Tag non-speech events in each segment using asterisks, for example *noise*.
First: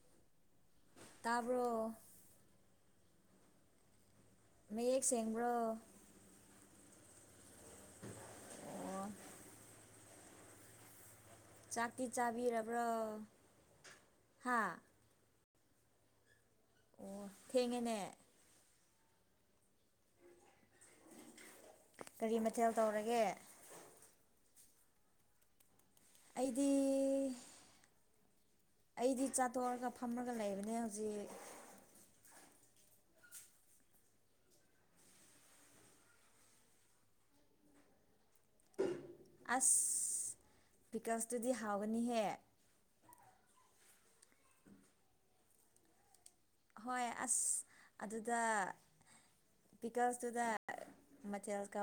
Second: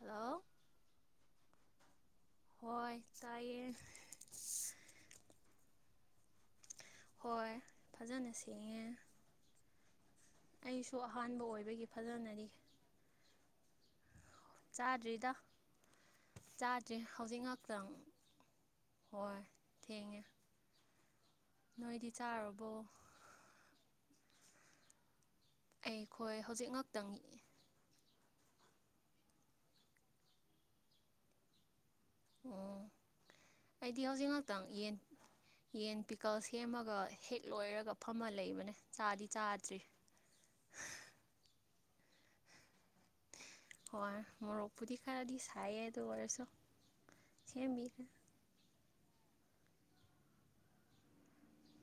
hello ꯇꯥꯕ꯭ꯔꯣ ꯍꯣꯏ ꯇꯥꯏꯌꯦ ꯃꯌꯦꯛ ꯁꯦꯡꯕ꯭ꯔꯣ ꯍꯣꯏ ꯐꯖꯅ ꯁꯦꯡꯉꯦ ꯑꯣ ꯑꯩꯁꯨ ꯑꯍꯥꯟꯕ ꯑꯣꯏꯕꯒꯤ ꯆꯥꯛꯇꯤ ꯐꯖꯅꯔꯤ ꯆꯥꯕꯤꯔꯕ꯭ꯔꯣ ꯍꯥ ꯆꯥꯔꯔꯤꯗ ꯆꯥꯗ꯭ꯔꯤ ꯑꯣ ꯍꯧꯖꯤꯛ ꯉꯥꯛꯇꯪ ꯊꯦꯡꯉꯦꯅꯦ ꯍꯣꯏ ꯊꯀ ꯀꯔꯤ ꯃꯊꯦꯜ ꯇꯧꯔꯒꯦ ꯑꯩꯈꯣꯏ ꯍꯧꯖꯤꯛ ꯑꯩꯗꯤ ꯉꯥꯛꯛꯇꯪꯑ ꯑꯩꯗꯤ ꯆꯥꯠꯇꯣꯛꯑꯒ ꯐꯝꯃꯒ ꯂꯩꯕꯅꯦ ꯍꯧꯖꯤꯛ ꯑꯣ ꯑꯩꯗꯤ ꯍꯧꯖꯤꯛ ꯉꯥꯛꯇꯪ ꯌꯦꯟ ꯌꯦꯟ ꯄꯤꯀꯜ ꯁꯦꯝꯃꯒ ꯍꯦꯛ ꯂꯣꯏꯔꯒ ꯐꯝꯃꯜꯂꯤ ꯆ ꯊꯥꯎꯒꯅꯤꯍꯦ ꯍ ꯃꯄꯨꯇ ꯈꯥꯗꯤ ꯁꯥꯏꯌꯦ ꯇꯣ ꯀꯁꯣ ꯍꯣꯏ ꯑꯁ ꯑꯗꯨꯗ ꯄꯤꯀꯜꯁꯇꯨꯗ ꯃꯊꯦꯜ ꯀ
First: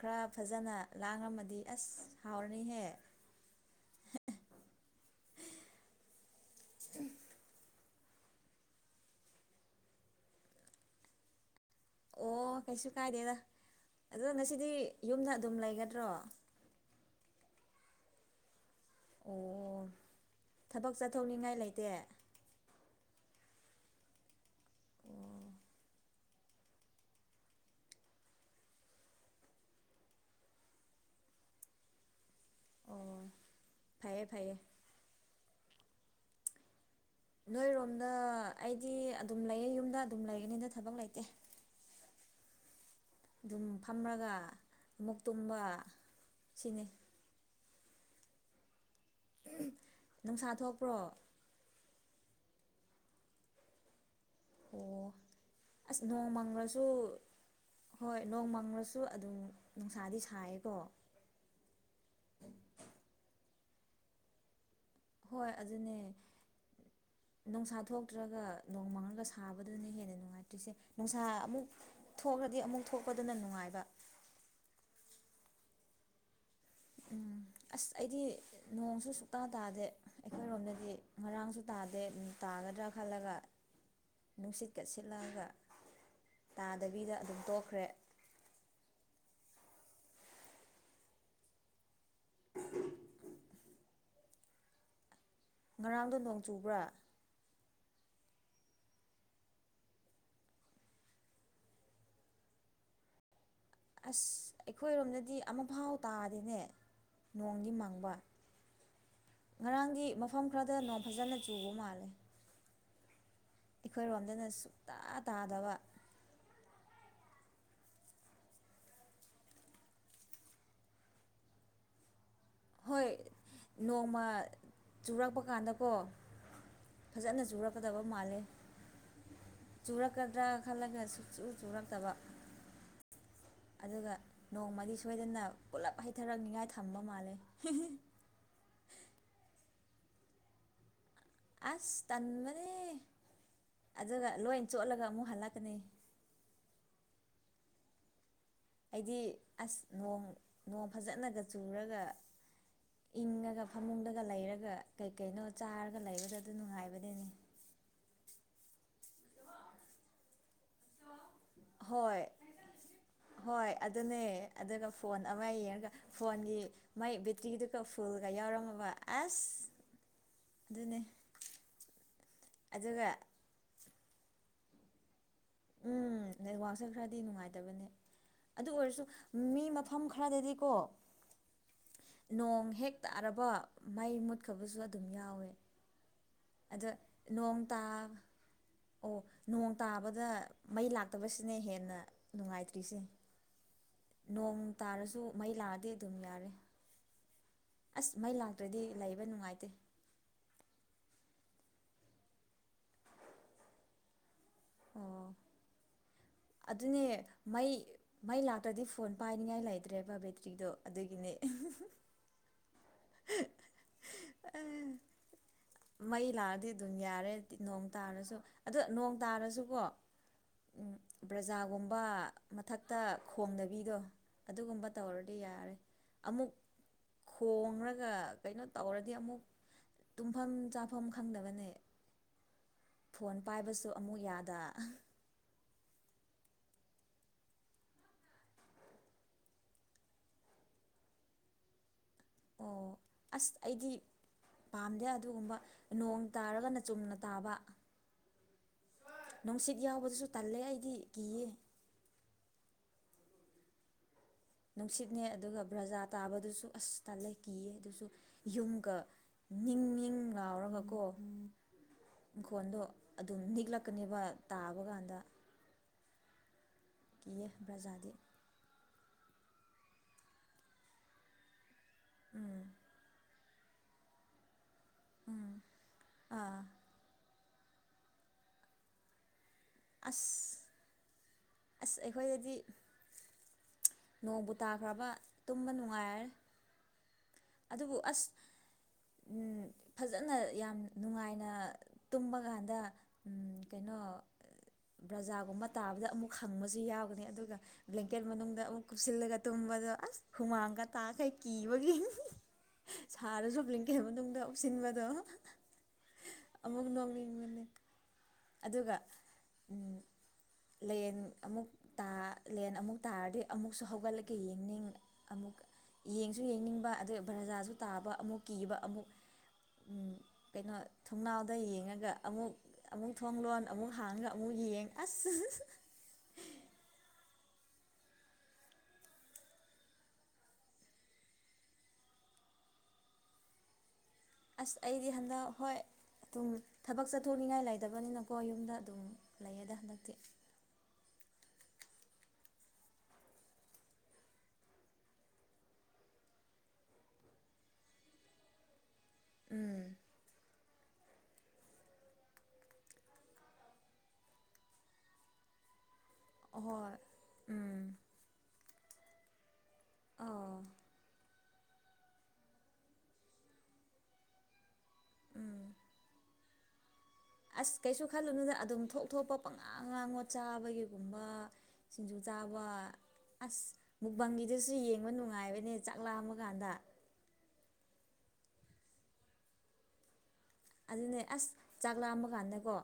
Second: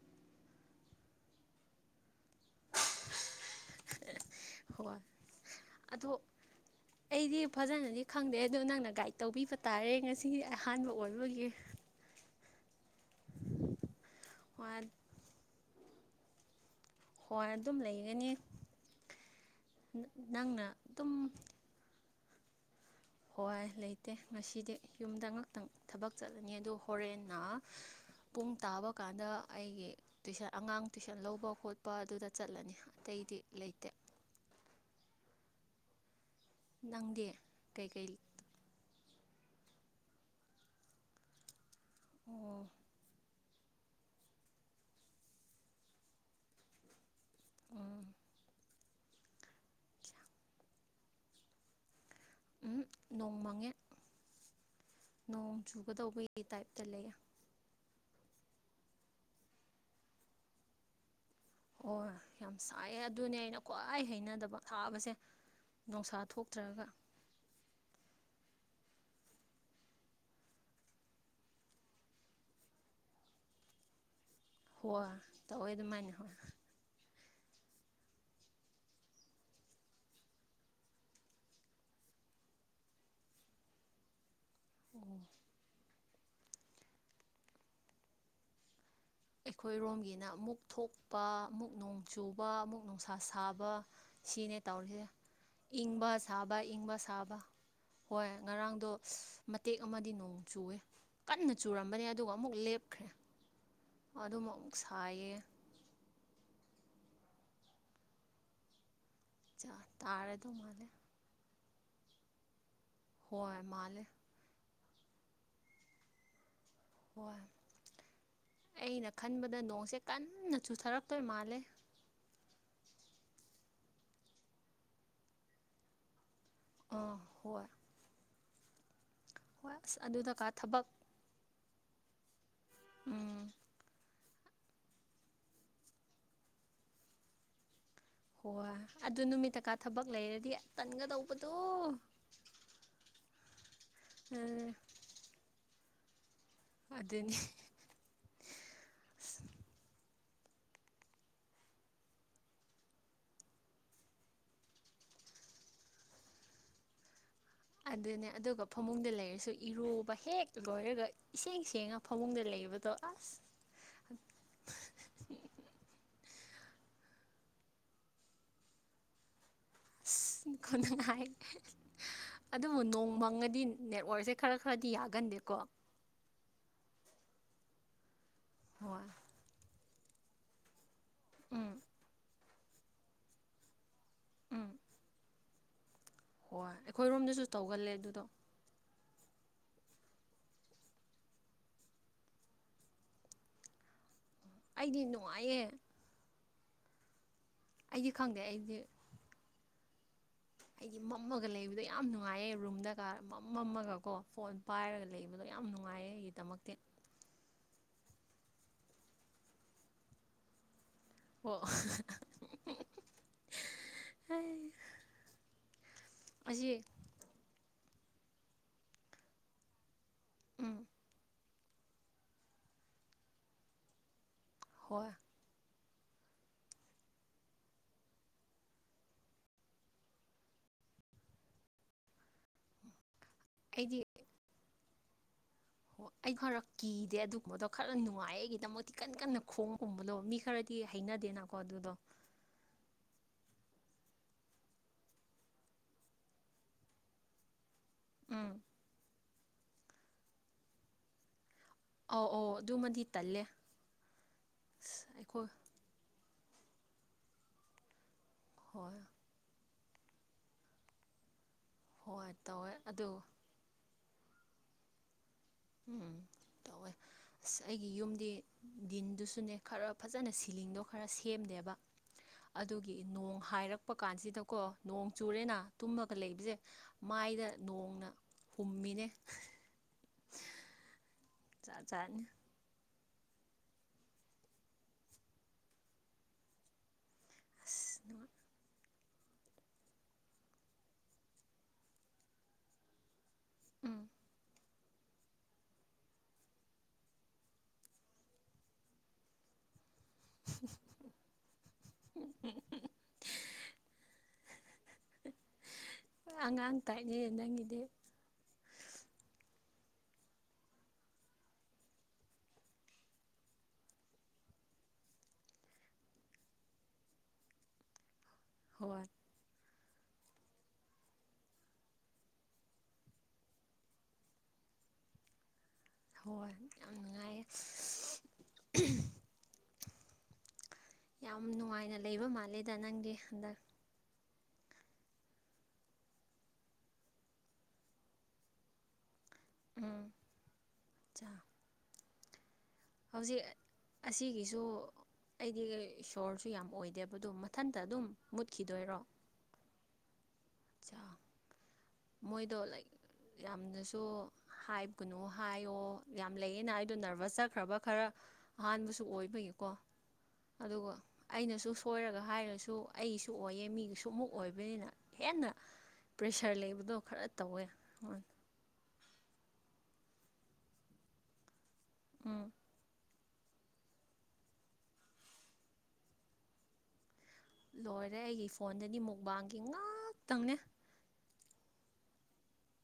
ꯈꯔ ꯐꯖꯅ ꯂꯥꯡꯝꯃꯗꯤ ꯑꯁ ꯍꯥꯎꯔꯅꯤꯍꯦ *inaudible* ꯍꯣꯏ ꯑꯗꯣ ꯑꯩꯗꯤ ꯐꯖꯅꯗꯤ ꯈꯪꯗꯦ ꯑꯗꯣ ꯅꯪꯅ ꯒꯥꯏꯗ ꯇꯧꯕꯤꯕ ꯇꯥꯔꯦ ꯉꯁꯤ ꯑꯍꯥꯟꯕ ꯑꯣꯏꯕꯒꯤ ꯑꯣ ꯀꯩꯁꯨ ꯀꯥꯏꯗꯦꯗ ꯑꯗꯣ ꯉꯁꯤꯗꯤ ꯍꯣꯏ ꯌꯨꯝꯗ ꯑꯗꯨꯝ ꯂꯩꯒꯗ꯭ꯔꯣ ꯍꯣꯏ ꯑꯗꯨꯝ ꯂꯩꯒꯅꯤ ꯑꯣ ꯅꯪꯅ ꯊꯕꯛ ꯑꯗꯨꯝ ꯆꯠꯊꯣꯛꯅꯤꯡꯉꯥꯏ ꯂꯩꯇꯦ ꯍꯣꯏ ꯂꯩꯇꯦ ꯉꯁꯤꯗꯤ ꯌꯨꯝꯗ ꯉꯥꯛꯇꯪ ꯊꯕꯛ ꯆꯠꯂꯅꯤ ꯑꯗꯨ ꯍꯣꯔꯦꯟꯅ ꯄꯨꯡ ꯇꯥꯕ ꯀꯥꯟꯗ ꯑꯩꯒꯤ ꯇꯨꯏꯁꯟ ꯑꯉꯥꯡ ꯇꯨꯏꯁꯟ ꯂꯧꯕ ꯈꯣꯠꯄ ꯑꯗꯨꯗ ꯆꯠꯂꯅꯤ ꯑꯣ ꯑꯇꯩꯗꯤ ꯂꯩꯇꯦ ꯐꯩꯌꯦ ꯐꯩꯌꯦ ꯅꯪꯗꯤ ꯅꯣꯏꯔꯣꯝꯗ ꯀꯩꯀꯩ ꯑꯩꯗꯤ ꯑꯗꯨꯝ ꯂꯩꯌꯦ ꯌꯨꯝꯗ ꯑꯗꯨꯝ ꯂꯩꯒꯅꯤꯗ ꯊꯕꯛ ꯂꯩꯇꯦ ꯑꯣ ꯑꯗꯨꯝ ꯐꯝꯃꯒ ꯑꯃꯨꯛ ꯇꯨꯝꯕ ꯁꯤꯅꯤ ꯎꯝ ꯅꯨꯡꯁꯥ ꯊꯣꯛꯄ꯭ꯔꯣ ꯎꯝ ꯅꯣꯡ ꯃꯥꯡꯉꯦ ꯑꯣ ꯑꯁ ꯇꯥꯏꯞꯇ ꯅꯣꯡꯃꯪꯒꯁꯨ ꯂꯩꯌꯦ ꯍꯣꯏ ꯅꯣꯡ ꯃꯪꯉꯁꯨ ꯑꯗꯨꯝ ꯅꯨꯡꯁꯥꯗꯤ ꯁꯥꯏꯌꯦꯀꯣ ꯍꯣꯏ ꯌꯥꯝ ꯁꯥꯏꯌꯦ ꯑꯗꯨꯅꯦ ꯑꯩꯅ ꯈ꯭ꯋꯥꯏ ꯍꯩꯅꯗꯕ ꯊꯥꯕꯁꯦ ꯍꯣꯏ ꯑꯗꯨꯅꯦ ꯅꯨꯡꯁꯥ ꯊꯣꯛꯇ꯭ꯔꯒ *inaudible* ꯑꯗꯨꯒ ꯁꯥꯕꯗꯨꯅ ꯍꯦꯟꯅ ꯅꯨꯡꯉꯥꯏꯇ꯭ꯔꯤꯁꯦ ꯅꯨꯡꯁꯥ ꯑꯃꯨꯛ ꯊꯣꯛꯈ꯭ꯔꯗꯤ ꯑꯃꯨꯛ ꯊꯣꯛꯄꯗꯨꯅ ꯅꯨꯡꯉꯥꯏꯕ ꯍ ꯇ ꯑꯣꯏꯣꯏꯗꯃꯥꯏꯅꯦ ꯍ ꯎꯝ ꯑꯁ ꯑꯩꯗꯤ ꯅꯣꯡꯁꯨ ꯁꯨꯛꯇꯥ ꯇꯥꯗꯦ ꯑꯩꯈꯣꯏꯔꯣꯝꯗꯗꯤ ꯉꯔꯥꯡꯁꯨ ꯇꯥꯗꯦ ꯀꯗ꯭ꯔ ꯈꯥꯂꯒꯥ *inaudible* ꯅꯨꯡꯁꯤꯠꯀꯠ ꯁꯤꯠꯂꯛꯑꯒ ꯇꯥꯗꯕꯤꯗ ꯑꯗꯨꯝ ꯇꯣꯛꯈ꯭ꯔꯦ ꯑꯩꯈꯣꯏꯔꯣꯝꯒꯤꯅ ꯑꯃꯨꯛ ꯊꯣꯛꯄ ꯑꯃꯨꯛ ꯅꯣꯡ ꯆꯨꯕ ꯑꯃꯨꯛ ꯅꯨꯡꯁꯥ ꯁꯥꯕ ꯁꯤꯅꯦ ꯇꯧꯔꯤꯁꯦ ꯏꯪꯕ ꯉꯔꯥꯡꯗꯣ ꯅꯣꯡ ꯁꯥꯕ ꯆꯨꯕ꯭ꯔꯥ ꯏꯪꯕ ꯁꯥꯕ ꯍꯣꯏ ꯉꯔꯥꯡꯗꯣ ꯃꯇꯦꯛ ꯑꯃꯗꯤ ꯅꯣꯡ ꯆꯨꯏꯦ ꯀꯟꯅ ꯆꯨꯔꯝꯕꯅꯦ ꯑꯗꯨꯒ ꯑꯃꯨꯛ ꯂꯦꯞꯈ꯭ꯔꯦ *inaudible* ꯑꯁ ꯑꯗꯨꯃ ꯑꯃꯨꯛ ꯁꯥꯏꯌꯦ ꯑꯩꯈꯣꯏꯔꯣꯝꯗꯗꯤ ꯑꯃꯐꯥꯎ ꯇꯥꯗꯤꯅꯦ ꯅꯣꯡꯗꯤ ꯃꯪꯕ ꯉꯔꯥꯡꯒꯤ ꯃꯐꯝ ꯇꯥꯔꯗꯧ ꯈꯔꯗ ꯃꯥꯜꯂꯦ ꯅꯣꯡ ꯐꯖꯅ ꯆꯨꯕ ꯃꯥꯜꯂꯦ ꯍꯣꯏ ꯃꯥꯂꯦ ꯇꯥ ꯇꯥꯗꯕ ꯋꯥꯋꯥ ꯑꯩꯅ ꯈꯟꯕꯗ ꯅꯣꯡꯁꯦ ꯀꯟꯅ ꯆꯨꯊꯔꯛꯇꯣꯏ ꯃꯥꯜꯂꯦ ꯍꯣꯏ ꯅꯣꯡꯃ ꯆꯨꯔꯛꯄ ꯀꯥꯟꯗꯀꯣ ꯑꯥ ꯐꯖꯅ ꯍꯣꯏ ꯆꯨꯔꯛꯀꯗꯕ ꯃꯥꯜꯂꯦ ꯍꯣꯏ ꯑꯁ ꯑꯗꯨꯗꯀꯥ ꯆꯨꯔꯛꯀꯗ꯭ꯔꯥ ꯊꯕꯛ ꯈꯜꯂꯒ ꯆ ꯆꯨꯔꯛꯇꯕ ꯎꯝ ꯑꯗꯨꯒ ꯅꯣꯡꯃꯗꯤ ꯁꯣꯏꯗꯅ ꯄꯨꯜꯂꯞ ꯍꯩꯊꯔꯛꯅꯤꯉꯥꯏ ꯊꯝꯕ ꯃꯥꯜꯂꯦ ꯍꯣꯏꯣꯏ ꯑꯗꯨ ꯅꯨꯃꯤꯠꯇꯀꯥ ꯊꯕꯛ ꯂꯩꯔꯗꯤ ꯇꯟꯒꯗꯧꯕ ꯑꯁ ꯇꯟꯕꯅꯦ ꯑꯗꯨꯒ ꯂꯣꯏꯅ ꯆꯣꯠꯂꯒ ꯑꯃꯨꯛ ꯍꯜꯂꯛꯀꯅꯤ ꯑꯗꯨꯅꯤ ꯑꯩꯗꯤ ꯑꯁ ꯅꯣꯡ ꯅꯣꯡ ꯐꯖꯅꯒ ꯆꯨꯔꯒ ꯏꯪꯉꯒ ꯐꯃꯨꯡꯗꯒ ꯂꯩꯔꯒ ꯀꯩ ꯀꯩꯅꯣ ꯆꯥꯔꯒ ꯂꯩꯕꯗ ꯑꯗꯨ ꯅꯨꯡꯉꯥꯏꯕꯗꯅꯦ ꯑꯗꯨꯅꯦ ꯑꯗꯨꯒ ꯐꯃꯨꯡꯗ ꯂꯩꯔꯁꯨ ꯏꯔꯨꯕ ꯍꯦꯛ ꯂꯣꯏꯔꯒ ꯏꯁꯦꯡ ꯁꯦꯡꯉ ꯍꯣꯏ ꯐꯃꯨꯡꯗ ꯂꯩꯕꯗꯣ ꯑꯁ ꯍꯡꯉꯒ ꯐꯣꯟꯒꯤ ꯃꯥꯏ ꯕꯦꯇ꯭ꯔꯤꯗꯨꯒ ꯐꯨꯜꯒ ꯌꯥꯎꯔꯝꯃꯕ ꯑꯁ ꯑꯁ ꯑꯗꯨꯅꯦ ꯈꯨꯅꯉꯥꯏ ꯑꯗꯨꯕꯨ ꯑꯗꯨꯒ ꯅꯣꯡꯃꯪꯒꯗꯤ ꯅꯦꯠꯋꯥꯔꯁ ꯁꯦ ꯈꯔ ꯈꯔꯗꯤ ꯌꯥꯒꯟꯗꯦꯀꯣ ꯄꯁꯛ ꯈꯔꯗꯤ ꯅꯨꯡꯉꯥꯏꯇꯕꯅꯦ ꯑꯗꯨ ꯑꯣꯏꯔꯁꯨ ꯍꯣꯏ ꯃꯤ ꯃꯐꯝ ꯈꯔꯗꯗꯤꯀꯣ ꯎꯝ ꯅꯣꯡ ꯍꯦꯛ ꯇꯥꯔꯕ ꯃꯩ ꯎꯝ ꯃꯨꯠꯈꯕꯁꯨ ꯑꯗꯨꯝ ꯌꯥꯎꯋꯦ ꯍꯣꯏ ꯑꯗ ꯑꯩꯈꯣꯏꯔꯣꯝꯗꯁꯨ ꯅꯣꯡ ꯇꯥ ꯇꯧꯒꯜꯂꯦ ꯑꯗꯨꯗꯣ ꯑꯣ ꯅꯣꯡ ꯇꯥꯕꯗ ꯃꯩ ꯂꯥꯛꯇꯕꯁꯤꯅ ꯍꯦꯟꯅ ꯅꯨꯡꯉꯥꯏꯇ꯭ꯔꯤꯁꯦ *inaudible* ꯅꯣꯡ ꯑꯩꯗꯤ ꯇꯥꯔꯁꯨ ꯃꯩ ꯅꯨꯡꯉꯥꯏꯌꯦ ꯂꯥꯛꯑꯗꯤ ꯑꯗꯨꯝ ꯌꯥꯔꯦ ꯑꯩꯗꯤ ꯑꯁ ꯃꯩ ꯈꯪꯗꯦ ꯑꯩꯗꯤ ꯂꯥꯛꯇ꯭ꯔꯗꯤ ꯂꯩꯕ ꯅꯨꯡꯉꯥꯏꯇꯦ ꯑꯩꯗꯤ ꯃꯝꯃꯒ ꯂꯩꯕꯗꯣ ꯌꯥꯝ ꯅꯨꯡꯉꯥꯏꯌꯦ ꯔꯨꯝꯗꯒ ꯃꯝ ꯃꯝꯃꯒꯀꯣ ꯐꯣꯟ ꯄꯥꯏꯔꯒ ꯑꯣ ꯂꯩꯕꯗꯣ ꯌꯥꯝ ꯅꯨꯡꯉꯥꯏꯌꯦ ꯑꯩꯒꯤꯗꯃꯛꯛꯇ ꯑꯗꯨꯅꯦ ꯃꯩ ꯃꯩ ꯂꯥꯛꯇ꯭ꯔꯗꯤ ꯐꯣꯟ ꯄꯥꯏꯅꯤꯡꯉꯥꯏ ꯂꯩꯇ꯭ꯔꯦꯕ ꯕꯦꯇ꯭ꯔꯤꯗꯣ ꯑꯗꯨꯒꯤꯅꯦ ꯑꯣ ꯃꯩ ꯂꯥꯛꯑꯗꯤ ꯑꯁꯤ ꯑꯗꯨꯝ ꯌꯥꯔꯦ ꯅꯣꯡ ꯇꯥꯔꯁꯨ ꯑ ꯅꯣꯡ ꯇꯥꯔꯁꯨꯀꯣ ꯎꯝ ꯄ꯭ꯔꯖꯥꯒꯨꯝꯕ ꯃꯊꯛꯇ ꯈꯣꯡꯗꯕꯤꯗꯣ ꯑꯗꯨꯒꯨꯝꯕ ꯍꯣꯏ ꯇꯧꯔꯗꯤ ꯌꯥꯔꯦ ꯑꯃꯨꯛ ꯈꯣꯡꯡꯂꯒ ꯀꯩꯅꯣ ꯇꯧꯔꯗꯤ ꯑꯃꯨꯛ ꯇꯨꯝꯐꯝ ꯆꯥꯐꯝ ꯈꯪꯗꯕꯅꯦ ꯐꯣꯟ ꯄꯥꯏꯕꯁꯨ ꯑꯃꯨꯛ ꯌꯥꯗ ꯍꯣꯏ ꯑꯩ ꯈꯔ ꯀꯤꯗꯦ ꯑꯗꯨꯒꯨꯝꯕꯗꯣ ꯈꯔ ꯅꯨꯡꯉꯥꯏ ꯑꯩꯒꯤꯗꯃꯛꯇꯗꯤ ꯀꯟ ꯀꯟꯅ ꯈꯣꯡꯒꯨꯝꯕꯗꯣ ꯃꯤ ꯈꯔꯗꯤ ꯍꯩꯅꯗꯦ ꯅꯀ ꯑꯗꯨꯣ ꯑꯣ ꯑꯁ ꯑꯩꯗꯤ ꯄꯥꯝꯗꯦ ꯑꯗꯨꯒꯨꯝꯕ ꯅꯣꯡ ꯇꯥꯔꯒꯅ ꯆꯨꯝꯅ ꯇꯥꯕ ꯎꯝ ꯅꯨꯡꯁꯤꯠ ꯌꯥꯎꯕꯗꯨꯁꯨ ꯇꯜꯂꯦ ꯑꯩꯗꯤ ꯀꯤꯌꯦ ꯑꯧ ꯑꯧ ꯑꯗꯨꯃꯗꯤ ꯇꯜꯂꯦ ꯑꯁ ꯅꯨꯡꯁꯤꯠꯅꯦ ꯑꯩꯈꯣꯏ ꯑꯗꯨꯒ ꯕ꯭ꯔꯖꯥ ꯇꯥꯕꯗꯨꯁꯨ ꯑꯁꯇꯂ ꯀꯤꯌꯦ ꯑꯗꯨꯁꯨ ꯌꯨꯝꯒ ꯍꯣꯏ ꯅꯤꯡ ꯏ ꯂꯥꯎꯔꯒꯀꯣ ꯍꯣꯏ ꯇꯧꯋꯦ ꯏꯪꯈꯣꯜꯗꯣ ꯑꯗꯨ ꯑꯗꯨꯝ ꯅꯤꯛꯂꯛꯀꯅꯦꯕ ꯇꯥꯕ ꯀꯥꯟꯗ ꯎꯝ ꯇꯧꯋꯦ ꯀꯤꯌꯦ ꯑꯁ ꯑꯩꯒꯤ ꯕ꯭ꯔꯖꯥꯗꯤ ꯌꯨꯝꯗꯤ ꯗꯤꯟꯗꯨꯁꯨꯅꯦ ꯈꯔ ꯐꯖꯅ ꯁꯤꯂꯤꯡꯗꯣ ꯈꯔ ꯁꯦꯝꯗꯦꯕ ꯎꯝ ꯑꯗꯨꯒꯤ ꯅꯣꯡ ꯍꯥꯏꯔꯛꯄ ꯀꯥꯟꯁꯤꯗꯀꯣ ꯅꯣꯡ ꯆꯨꯔꯦꯅ ꯇꯨꯝꯃꯒ ꯂꯩꯕꯁꯦ ꯑꯥ ꯃꯥꯏꯗ ꯅꯣꯡꯅ ꯍꯨꯝꯃꯤꯅꯦ ꯑꯁ ꯖꯥꯠ ꯑꯁ ꯖꯥꯠꯅꯤ ꯑꯩꯈꯣꯏꯗꯗꯤ ꯅꯣꯡꯕꯨ ꯇꯥꯈ꯭ꯔꯕ ꯇꯨꯝꯕ ꯅꯨꯡꯉꯥꯏꯔꯦ ꯑꯗꯨꯕꯨ ꯑꯁ ꯐꯖꯅ ꯌꯥꯝ ꯅꯨꯡꯉꯥꯏꯅ ꯇꯨꯝꯕ ꯀꯥꯟꯗ ꯀꯩꯅꯣ ꯎꯝ ꯕ꯭ꯔꯖꯥꯒꯨꯝꯕ ꯇꯥꯕꯗ ꯑꯃꯨꯛ ꯍꯪꯕꯁꯨ ꯌꯥꯎꯒꯅꯤ ꯑꯗꯨꯒ ꯕ꯭ꯂꯦꯡꯀꯦꯠ ꯃꯅꯨꯡꯗ ꯑꯃꯨꯛ ꯀꯨꯞꯁꯤꯜꯂꯒ ꯇꯨꯝꯕꯗ ꯑꯁ ꯍꯨꯃꯥꯡꯒ ꯇꯥꯈꯩ ꯀꯤꯕꯒꯤꯡ ꯁꯥꯔꯁꯨ ꯂꯩꯗ ꯇꯨꯡꯗ ꯁꯤꯅꯦꯃꯥꯗ ꯑꯉꯥꯡ ꯑꯃꯃꯨꯛ ꯅ ꯇꯥꯏꯅꯦ ꯃꯤ ꯃꯦ ꯅꯪꯒꯤꯗꯤ ꯑꯗꯨꯒ ꯂꯦꯟ ꯑꯃꯨ ꯂꯦꯟ ꯑꯃꯨꯛ ꯇꯥꯔꯗꯤ ꯑꯃꯨꯛꯁꯨ ꯍꯧꯒꯠꯂꯒꯦ ꯌꯦꯡꯅꯤꯡ ꯑꯃꯨꯛ ꯌꯦꯡꯁꯨ ꯌꯦꯡꯅꯤꯡꯕ ꯑꯗꯨꯒ ꯕ꯭ꯔꯖꯥꯁꯨ ꯇꯥꯕ ꯑꯃꯨꯛ ꯀꯤꯕ ꯍꯣꯏ ꯑꯃꯨꯛ *unintelligible* ꯀꯩꯅꯣ ꯊꯣꯡꯅꯥꯎꯗ ꯌꯦꯡꯉꯒ ꯑꯃꯨꯛ ꯑꯃꯨꯛ ꯊꯣꯡ ꯂꯂꯣꯟ ꯑꯃꯨꯛ ꯍꯥꯡꯉꯒ ꯑꯃꯨꯛ ꯌꯦꯡ ꯑꯁ ꯍꯣꯏ ꯌꯥꯝ ꯅꯨꯡꯉꯥꯏ ꯌꯥꯝ ꯅꯨꯡꯉꯥꯏꯅ ꯂꯩꯕ ꯃꯥꯜꯂꯦꯗ ꯅꯪꯒꯤ ꯍꯟꯗꯛ ꯑꯁ ꯑꯩꯗꯤ ꯍꯟꯗꯛ ꯍꯣꯏ ꯑꯗꯨꯝ ꯊꯕꯛ ꯆꯠꯊꯣꯛꯅꯤꯡꯉꯥꯏ ꯂꯩꯇꯕꯅꯤꯅꯀꯣ ꯌꯨꯝꯗ ꯑꯗꯨꯝ ꯂꯩꯥꯏꯗ ꯎꯝ ꯃꯇꯇ ꯆꯥ ꯍꯧꯖꯤꯛ ꯑꯁꯤꯒꯤꯁꯨ ꯑꯩꯗꯤ ꯏꯁꯣꯔꯁꯨ ꯌꯥꯝ ꯑꯣꯏꯗꯦꯕꯗꯣ ꯃꯊꯟꯇ ꯑꯗꯨꯝ ꯃꯨꯠꯈꯤꯗꯣꯏꯔꯣ ꯆꯥꯎ ꯃꯣꯏꯗꯣ ꯂꯥꯏꯛ ꯌꯥꯝꯅꯁꯨ ꯍꯥꯏꯒꯅꯨ ꯍꯥꯏꯌꯣ ꯌꯥꯝ ꯂꯩꯌꯦꯅ ꯑꯩꯗꯣ ꯑꯍꯣꯏ ꯅꯔꯚꯁ ꯆꯠꯈ꯭ꯔꯕ ꯎꯝ ꯈꯔ ꯑꯍꯥꯟꯕꯁꯨ ꯑꯣꯏꯕꯒꯤꯀꯣ ꯑꯧ ꯑꯗꯨꯒ ꯑꯩꯅꯁꯨ ꯁꯣꯏꯔꯒ ꯍꯥꯏꯔꯁꯨ ꯑꯩꯁꯨ ꯑꯣꯏꯌꯦ ꯃꯤꯒꯤꯁꯨ ꯑꯃꯨꯛ ꯑꯣꯏꯕꯅꯤꯅ ꯍꯦꯟꯅ ꯎꯝ ꯄ꯭ꯔꯦꯁꯔ ꯂꯩꯕꯗꯣ ꯈꯔ ꯇꯧꯋꯦ ꯑꯁ ꯀꯩꯁꯨ ꯈꯜꯂꯨꯅꯨꯗ ꯑꯗꯨꯝ ꯊꯣꯛ ꯊꯣꯛꯄ ꯄꯪꯉꯥꯡ ꯉꯥꯡꯉꯣ ꯆꯥꯕꯒꯤꯒꯨꯝꯕ ꯁꯤꯡꯖꯨ ꯎꯝ ꯆꯥꯕ ꯑꯁ ꯃꯨꯛꯕꯥꯪꯒꯤꯗꯨꯁꯨ ꯌꯦꯡꯕ ꯅꯨꯡꯉꯥꯏꯕꯅꯦ ꯆꯥꯛ ꯂꯥꯛꯑꯃ ꯀꯥꯟꯗ ꯂꯣꯏꯔꯦ ꯑꯩꯒꯤ ꯐꯣꯟꯗꯗꯤ ꯃꯨꯛꯕꯥꯡꯒꯤ ꯉꯥꯛꯇꯪꯅꯦ ꯑꯗꯨꯅꯦ ꯑꯁ ꯆꯥꯛ ꯂꯥꯑꯝꯕ ꯀꯥꯟꯗꯀꯣ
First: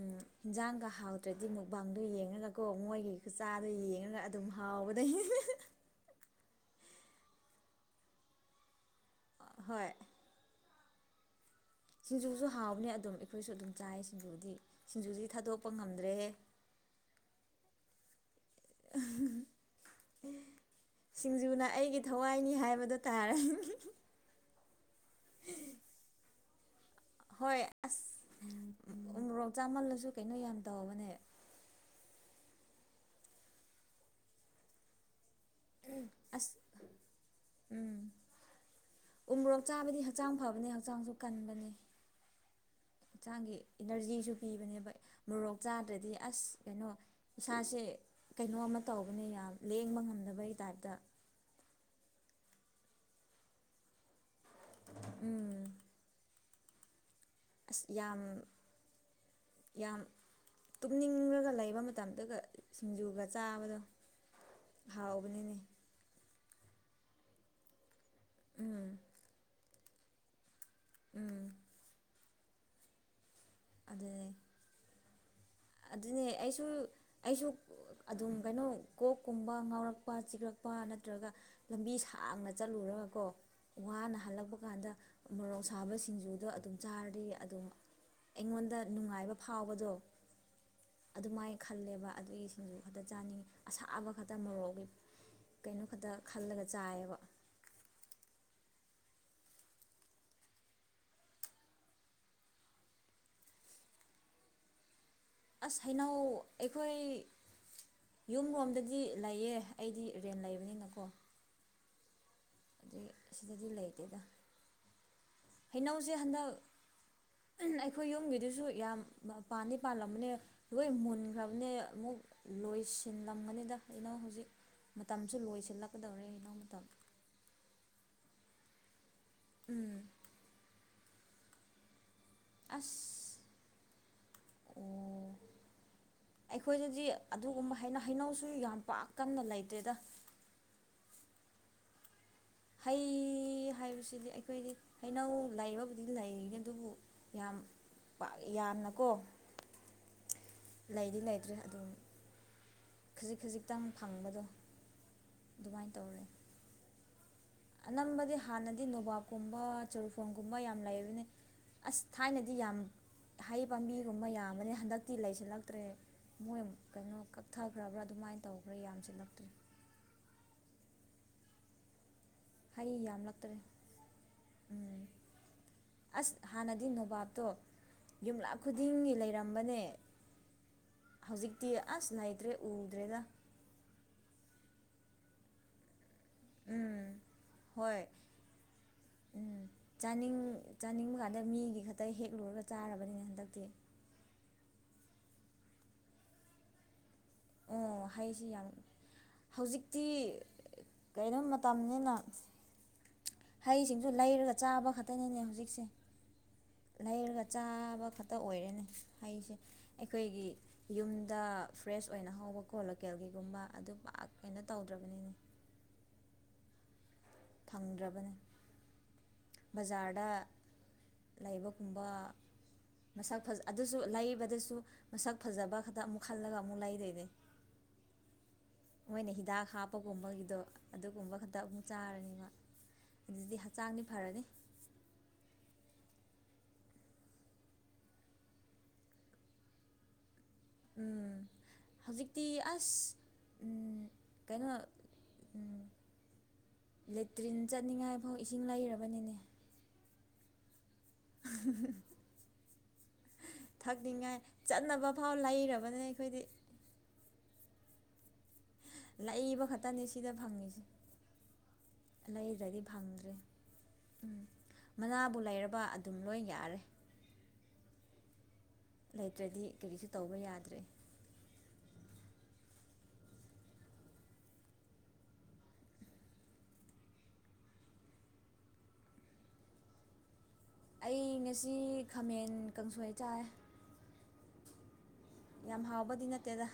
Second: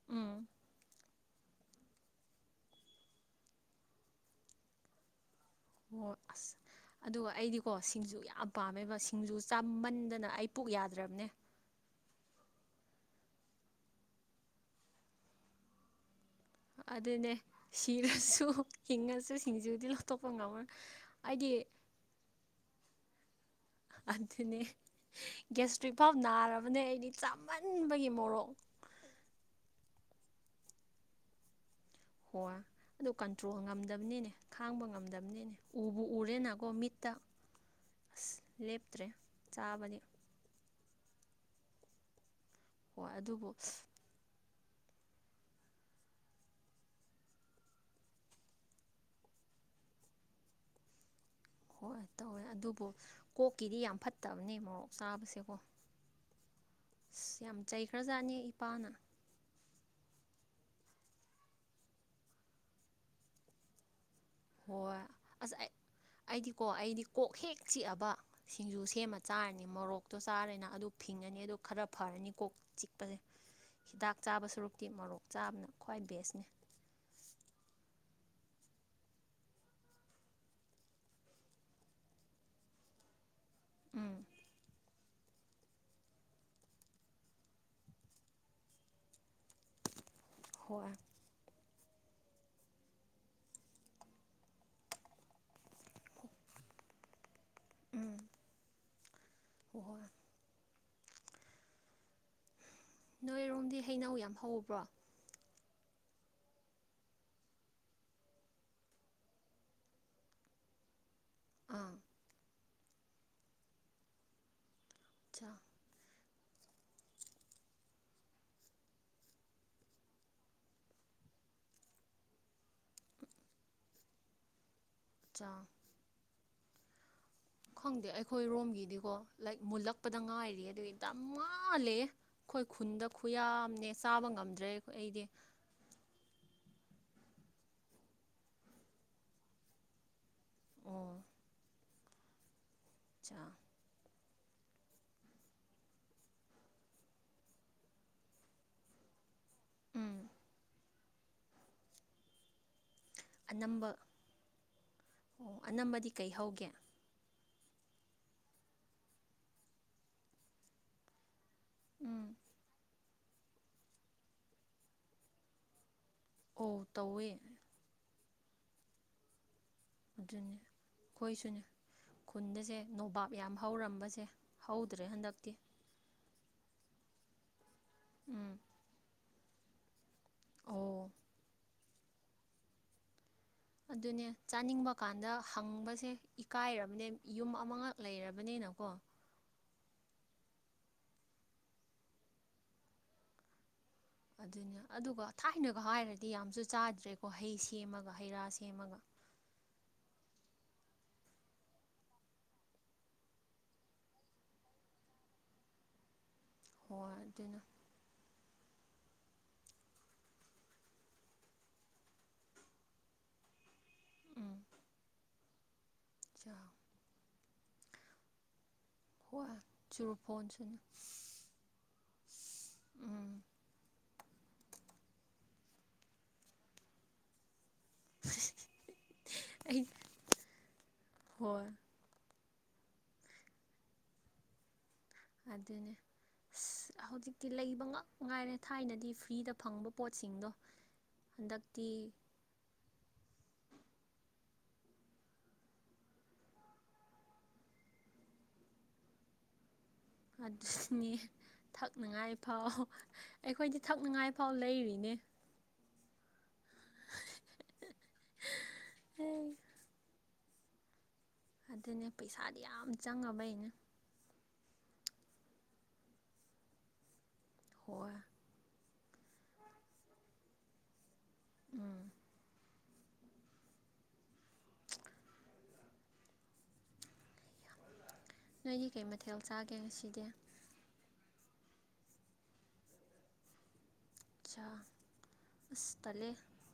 ꯎ ꯎꯝ ꯍꯟꯖꯥꯡꯒ ꯍꯥꯎꯗ꯭ꯔꯗꯤ ꯃꯨꯛꯕꯥꯥꯡꯗꯣ ꯌꯦꯡꯉꯒꯀꯣ ꯃꯣꯏꯒꯤꯒ ꯆꯥꯗꯣ ꯌꯦꯡꯉꯒ ꯑꯗꯨꯝ ꯍꯥꯎꯋ ꯇꯕꯗ ꯑꯣ ꯑꯁ ꯑꯗꯨꯒ ꯑꯩꯗꯤꯀꯣ ꯁꯤꯡꯖꯨ ꯌꯥꯝ ꯄꯥꯝꯃꯦꯕ ꯁꯤꯡꯖꯨ ꯍꯣꯏ ꯆꯥꯃꯟꯗꯅ ꯑꯩ ꯄꯨꯛ ꯌꯥꯗ꯭ꯔꯕꯅꯦ ꯁꯤꯡꯖꯨꯁꯨ ꯍꯥꯎꯕꯅꯦ ꯑꯗꯨꯝ ꯑꯩꯈꯣꯏꯁꯨ ꯑꯗꯨꯝ ꯆꯥꯏ ꯁꯤꯡꯖꯨꯗꯤ ꯁꯤꯡꯖꯨꯁꯤ ꯊꯥꯗꯣꯛꯄ ꯉꯝꯗ꯭ꯔꯦ ꯑꯗꯨꯗꯅꯦ ꯁꯤꯔꯁꯨ ꯍꯤꯡꯉꯁꯨ ꯁꯤꯡꯖꯨ ꯕꯨꯗꯤ ꯂꯧꯊꯣꯛꯄ ꯉꯝꯃꯣꯏ ꯑꯩꯗꯤ ꯁꯤꯡꯖꯨꯅ ꯑꯩꯒꯤ ꯊꯋꯥꯏꯅꯤ ꯍꯥꯏꯕꯗꯣ ꯇꯥꯔꯦ ꯑꯗꯨꯅꯦ ꯒꯌ꯭ꯥ ꯁꯇ꯭ꯔꯤꯛ ꯐꯥꯑꯣ ꯅꯔꯕ ꯍꯣꯏ ꯑꯁ ꯎꯃꯣ ꯔꯣꯛ ꯆꯥꯃꯜꯂꯁꯨ ꯀꯩꯅꯣ ꯌꯥꯝ ꯇꯧꯕꯅꯦ ꯍꯣꯏ ꯑꯗꯨ ꯀꯟꯇ꯭ꯔꯣꯜ ꯉꯝꯗꯕꯅꯤꯅꯦ ꯈꯥꯡꯕ ꯉꯝꯗꯕꯅꯤꯅꯦ ꯎꯕꯨ ꯑꯁ ꯎꯔꯦꯅꯀꯣ ꯃꯤꯇꯥ ꯎꯝ ꯎꯃꯣ ꯔꯣꯛ ꯆꯥꯕꯗꯤ ꯍꯛꯆꯥꯡ ꯐꯕꯅꯤ ꯍꯛꯆꯥꯡꯁꯨ ꯀꯟꯕꯅꯦ ꯍꯣꯏ ꯑꯗꯨꯕꯨ ꯆꯥꯡꯒꯤ ꯏꯅꯔꯖꯤꯁꯨ ꯄꯤꯕꯅꯦꯕ *unintelligible* ꯃꯣꯔꯣꯛ ꯆꯥꯗ꯭ꯔꯗꯤ ꯑꯁ ꯀꯩꯅꯣ ꯏꯁꯥꯁꯦ ꯀꯩꯅꯣ ꯑꯃ ꯇꯧꯕꯅꯦ ꯌꯥꯝ ꯂꯦꯡꯕ ꯉꯝꯗꯕꯒꯤ ꯇꯥꯏꯞꯇ ꯍꯣꯏ ꯇꯧꯋꯦ ꯑꯗꯨꯕꯨ ꯀꯣꯛꯀꯤꯗꯤ ꯌꯥꯝ ꯐꯠꯇꯕꯅꯦ ꯃꯣꯔꯣꯛ ꯎꯝ ꯆꯥꯕꯁꯦꯀꯣ ꯑꯁ ꯌꯥꯝ ꯑꯁ ꯌꯥꯝ ꯆꯩꯈ꯭ꯔꯖꯥꯠꯅꯤ ꯏꯄꯥꯅ ꯌꯥꯝ ꯇꯨꯝꯅꯤꯡꯔꯒ ꯂꯩꯕ ꯃꯇꯝꯗꯨꯒ ꯁꯤꯡꯖꯨꯒ ꯆꯥꯕꯗꯣ ꯍꯣꯏ ꯍꯥꯎꯕꯅꯤꯅꯦ ꯑꯁ ꯑꯩꯗꯤꯀꯣ ꯑꯩꯗꯤ ꯀꯣꯛ ꯍꯦꯛ ꯆꯤꯛꯑꯕ ꯁꯤꯡꯖꯨ ꯎꯝ ꯁꯦꯝꯃ ꯆꯥꯔꯅꯤ ꯃꯣꯔꯣꯛꯇꯣ ꯆꯥꯔꯦꯅ ꯑꯗꯨ ꯐꯤꯡꯉꯅꯤ ꯎꯝ ꯑꯗꯨ ꯈꯔ ꯐꯔꯅꯤ ꯀꯣꯛ ꯆꯤꯛꯄꯁꯦ ꯍꯤꯗꯥꯛ ꯑꯗꯨꯅꯦ ꯆꯥꯕ ꯁꯔꯨꯛꯇꯤ ꯃꯔꯔꯣꯛ ꯑꯗꯨꯅꯦ ꯑꯩꯁꯨ ꯑꯩꯁꯨ ꯑꯗꯨꯝ ꯀꯩꯅꯣ ꯀꯣꯛꯀꯨꯝꯕ ꯉꯥꯎꯔꯛꯄ ꯆꯤꯛꯂꯛꯄ ꯅꯠꯇ꯭ꯔꯒ ꯂꯝꯕꯤ ꯁꯥꯡꯅ ꯆꯠꯂꯔꯕ ꯀꯣ ꯋꯥꯅ ꯎꯝ ꯍꯜꯂꯛꯄ ꯀꯥꯟꯗ ꯃꯣꯔꯣꯛ ꯁꯥꯕ ꯁꯤꯡꯖꯨꯗ ꯑꯗꯨꯝ ꯆꯥꯔꯤ ꯑꯗꯨꯝ ꯑꯩꯉꯣꯟꯗ ꯅꯨꯡꯉꯥꯏꯕ ꯐꯥꯎꯕꯗꯣ ꯍꯣ ꯏ ꯑꯗꯨꯃꯥꯏꯅ ꯈꯜꯂꯦꯕ ꯑꯗꯨꯒꯤ ꯁꯤꯡꯖꯨ ꯈꯛꯇ ꯆꯥꯅꯤꯡꯉꯤ ꯑꯁꯥꯕ ꯈꯛꯇ ꯃꯣꯔꯣꯛꯒꯤ ꯀꯩꯅꯣ ꯈꯛꯇ ꯈꯜꯂꯒ ꯆꯥꯏꯌꯦꯕ ꯍꯍꯣꯏ ꯅꯣꯏꯔꯣꯝꯗꯤ ꯍꯩꯅꯧ ꯌꯥꯝ ꯍꯧꯕ꯭ꯔꯣ ꯑꯁ ꯍꯩꯅꯧ ꯑꯩꯈꯣꯏ ꯌꯨꯝꯂꯣꯝꯗꯗꯤ ꯂꯩꯌꯦ ꯑꯩꯗꯤ ꯔꯦꯟ ꯂꯩꯕꯅꯤꯅꯀꯣ ꯑꯥ ꯑꯗꯨ ꯁꯤꯗꯗꯤ ꯂꯩꯇꯦꯗ ꯑꯆꯥ ꯍꯩꯅꯧꯁꯦ ꯍꯟꯗꯛ ꯑꯩꯈꯣꯏ ꯌꯨꯝꯒꯤꯗꯨꯁꯨ ꯌꯥꯝ ꯄꯥꯟꯗꯤ ꯄꯥꯜꯂꯝꯕꯅꯦ ꯂꯣꯏ ꯃꯨꯟꯈ꯭ꯔꯕꯅꯦ ꯑꯃꯨꯛ ꯂꯣꯏꯁꯤꯜꯂꯝꯒꯅꯤꯗ ꯑꯩꯅ ꯍꯧꯖꯤꯛ ꯃꯇꯝꯁꯨ ꯑꯆꯥ ꯂꯣꯏꯁꯤꯜꯂꯛꯀꯗꯧꯔꯦ ꯏꯅꯥꯎ ꯃꯇꯝ ꯈꯪꯗꯦ ꯑꯩꯈꯣꯏ ꯔꯣꯝꯒꯤꯗꯤꯀꯣ ꯂꯥꯏꯛ ꯎꯝ ꯃꯨꯜꯂꯛꯄꯗ ꯉꯥꯏꯔꯤ ꯑꯗꯨ ꯌꯥꯝ ꯃꯥꯥꯜꯂꯦ ꯑꯩꯈꯣꯏ ꯑꯁ ꯈꯨꯟꯗ ꯈꯨꯌꯥꯝꯅꯦ ꯆꯥꯕ ꯉꯝꯗ꯭ꯔꯦ ꯑꯩꯗꯤ ꯑꯣ ꯑꯩꯈꯣꯏꯗꯗꯤ ꯑꯗꯨꯒꯨꯝꯕꯩꯅ ꯍꯩꯅꯧꯁꯨ ꯌꯥꯝ ꯄꯥꯛ ꯀꯟꯅ ꯂꯩꯇ꯭ꯔꯦꯗ ꯆ ꯁꯤꯗꯤ ꯑꯩꯈꯣꯏꯗꯤ ꯍꯩꯅꯧ ꯂꯩꯕꯕꯨꯗꯤ ꯂꯩꯦ ꯑꯗꯨꯕꯨ ꯌꯥꯝ ꯌꯥꯝꯅꯀꯣ ꯎꯝ ꯂꯩꯗꯤ ꯂꯩꯇ꯭ꯔꯦ ꯑꯗꯨꯝ ꯈꯖꯤꯛ ꯈꯖꯤꯛꯇꯪ ꯑꯅꯝꯕ ꯐꯪꯕꯗꯣ ꯑꯣ ꯑꯗꯨꯃꯥꯏꯅ ꯑꯅꯝꯕꯗꯤ ꯇꯧꯔꯦ ꯀꯩ ꯍꯧꯒꯦ ꯑꯅꯝꯕꯗꯤ ꯍꯥꯟꯅꯗꯤ ꯅꯣꯕꯥꯞꯀꯨꯝꯕ ꯆꯨꯔꯨꯐꯣꯡꯒꯨꯝꯕ ꯌꯥꯝ ꯂꯩꯕꯅꯤ ꯑꯁ ꯎꯝ ꯊꯥꯏꯅꯗꯤ ꯌꯥꯝ ꯍꯩ ꯄꯥꯝꯕꯤꯒꯨꯝꯕ ꯌꯥꯝꯕꯅꯦ ꯍꯟꯗꯛꯇꯤ ꯂꯩꯁꯤꯜꯂꯛꯇ꯭ꯔꯦ ꯃꯣꯏ ꯑꯣ ꯀꯩꯅꯣ ꯇꯧꯋꯦ ꯀꯛꯊꯈ꯭ꯔꯕ꯭ꯔꯥ ꯑꯗꯨꯃꯥꯏꯅ ꯇꯧꯈ꯭ꯔꯥ ꯌꯥꯝꯁꯤꯜꯂꯛꯇ꯭ꯔꯔꯤ ꯍꯣꯏꯁꯨꯅꯦ ꯈꯨꯟꯗꯁꯦ ꯍꯩ ꯅꯣꯕꯥꯞ ꯌꯥꯝꯂꯛꯇ꯭ꯔꯦ ꯌꯥꯝ ꯍꯧꯔꯝꯕꯁꯦ ꯎꯝ ꯍꯧꯗ꯭ꯔꯦ ꯍꯟꯗꯛꯇꯤ ꯑꯁ ꯍꯥꯟꯅꯗꯤ ꯅꯣꯕꯥꯞꯇꯣ ꯌꯨꯝꯂꯥ ꯎꯝ ꯈꯨꯗꯤꯡꯒꯤ ꯂꯩꯔꯝꯕꯅꯦ ꯑꯣ ꯍꯧꯖꯤꯛꯇꯤ ꯑꯁ ꯂꯩꯅꯥꯇ꯭ꯔꯦ ꯎꯗ꯭ꯔꯦꯗ ꯑꯗꯨꯅꯦ ꯆꯥꯅꯤꯡꯕ ꯀꯥꯟꯗ ꯍꯪꯕꯁꯦ ꯎꯝ ꯏꯀꯥꯏꯔꯕꯅꯦ ꯌꯨꯝ ꯑꯃꯈꯛ ꯍꯣꯏ ꯂꯩꯔꯕꯅꯤꯅꯀꯣ ꯎꯝ ꯆꯥꯅꯤꯡ ꯆꯥꯅꯤꯡꯕ ꯀꯥꯟꯗ ꯃꯤꯒꯤ ꯈꯛꯇ ꯍꯦꯛꯂꯨꯔꯒ ꯆꯥꯔꯕꯅꯤꯅꯦ ꯍꯟꯗꯛꯇꯤ ꯑꯗꯨꯅꯦ ꯑꯗꯨꯒ ꯊꯥꯏꯅꯒ ꯍꯥꯏꯔꯗꯤ ꯌꯥꯝꯁꯨ ꯆꯥꯗ꯭ꯔꯦ ꯑꯣ ꯍꯥꯏꯁꯤ ꯌꯥꯝ ꯍꯧꯖꯤꯛꯇꯤ ꯀꯔꯤꯣ ꯃꯇꯝꯅꯤꯅ ꯍꯩꯁꯤꯡꯁꯨ ꯂꯩꯔꯒ ꯆꯥꯕ ꯈꯛꯇꯅꯤꯅꯦ ꯍꯧꯖꯤꯛꯁꯦ ꯍꯣꯏ ꯂꯩꯔꯒ ꯑꯗꯨꯅ ꯆꯥꯕ ꯈ ꯑꯃ ꯇ ꯑꯣꯏꯔꯦꯅꯦ ꯍꯁꯦ ꯑꯩꯈꯣꯏꯒꯤ ꯌꯨꯝꯗ ꯐ꯭ꯔꯦꯁ ꯑꯣꯏꯅ ꯍꯧꯕꯀꯣ ꯂꯣꯀꯦꯜꯒꯤꯒꯨꯝꯕ ꯑꯗꯨ ꯄꯥꯛ ꯀꯩꯅ ꯇꯧꯗ꯭ꯔꯕꯅꯤꯅ ꯆꯥꯎ ꯐꯪꯗ꯭ꯔꯕꯅꯤ ꯍꯣꯏ ꯕꯖꯥꯔꯗ ꯆꯨꯔꯨꯐꯣꯟꯁꯨꯅꯤ ꯂꯩꯕꯒꯨꯝꯕ *inaudible* ꯃꯁꯛ ꯑꯗꯨꯁꯨ ꯂꯩꯕꯗꯁꯨ ꯃꯁꯛ ꯐꯖꯕ ꯈꯛꯇ ꯑꯃꯨꯛ ꯈꯜꯂꯒ ꯑꯃꯨꯛ ꯂꯩꯗꯣꯏꯅꯦ *inaudible* ꯃꯣꯏꯅ ꯍꯤꯗꯥꯛ ꯑꯩ ꯍꯥꯞꯄꯒꯨꯝꯕꯒꯤꯗꯣ ꯑꯗꯨꯒꯨꯝꯕ ꯈꯛꯇ ꯍꯣꯏ ꯑꯃꯨꯛ ꯆꯥꯔꯅꯤꯕ ꯑꯗꯨꯗꯤ ꯍꯛꯆꯥꯡꯗꯤ ꯐꯔꯅꯤ ꯑꯗꯨꯅꯦ ꯑꯁ ꯍꯧꯖꯤꯛꯇꯤ ꯂꯩꯕ ꯉꯛ ꯉꯥꯏꯔꯦ ꯊꯥꯏꯅꯗꯤ ꯐ꯭ꯔꯤꯗ ꯐꯪꯕ ꯄꯣꯠꯁꯤꯡꯗꯣ ꯎꯝ ꯥꯛꯄꯤ ꯎ ꯀꯩꯅꯣ ꯎ ꯂꯦꯇ꯭ꯔꯤꯟ ꯆꯠꯅꯤꯡꯉꯥꯏꯐꯥꯎ ꯏꯁꯤꯡ ꯂꯩꯔꯕꯅꯤꯅꯦ ꯑꯗꯨꯅꯤ ꯊꯛꯅꯉꯥꯏ ꯐꯥꯎ ꯑꯩꯈꯣꯏꯗꯤ ꯊꯛꯅꯉꯥꯏ ꯊꯛꯅꯤꯡꯉꯥꯏ ꯐꯥꯎ ꯆꯠꯅꯕ ꯂꯩꯔꯤꯅꯦ *inaudible* ꯐꯥꯎ ꯂꯩꯔꯕꯅꯦ ꯑꯩꯈꯣꯏꯗꯤ ꯑꯦ ꯑꯗꯨꯅꯦ ꯄꯩꯁꯥꯗꯤ ꯌꯥꯝ ꯂꯩꯥꯏꯗꯗꯤꯚꯪ꯭ꯔꯦ ꯆꯪꯉꯕꯩꯅꯦ ꯎꯝ ꯃꯅꯥꯕꯨ ꯂꯩꯔꯕ ꯑꯗꯨꯝ ꯂꯣꯏ ꯌꯥꯔꯦ ꯍꯣꯏ ꯂꯩꯇ꯭ꯔꯗꯤ ꯀꯔꯤꯁꯨ ꯇꯧꯕ ꯌꯥꯗ꯭ꯔꯦ ꯎꯝ ꯅꯣꯏꯗꯤ ꯀꯩ ꯃꯊꯦꯜ ꯆꯥꯒꯦ ꯉꯁꯤꯗꯤ ꯑꯩ ꯉꯁꯤ ꯈꯥꯃꯦꯟ ꯀꯥꯡꯁꯣꯏ ꯆꯥꯏ ꯑꯆꯥ ꯌꯥꯝ ꯑꯁ ꯍꯥꯎꯕꯗꯤ ꯇꯜꯂꯦ ꯅꯠꯇꯦꯗ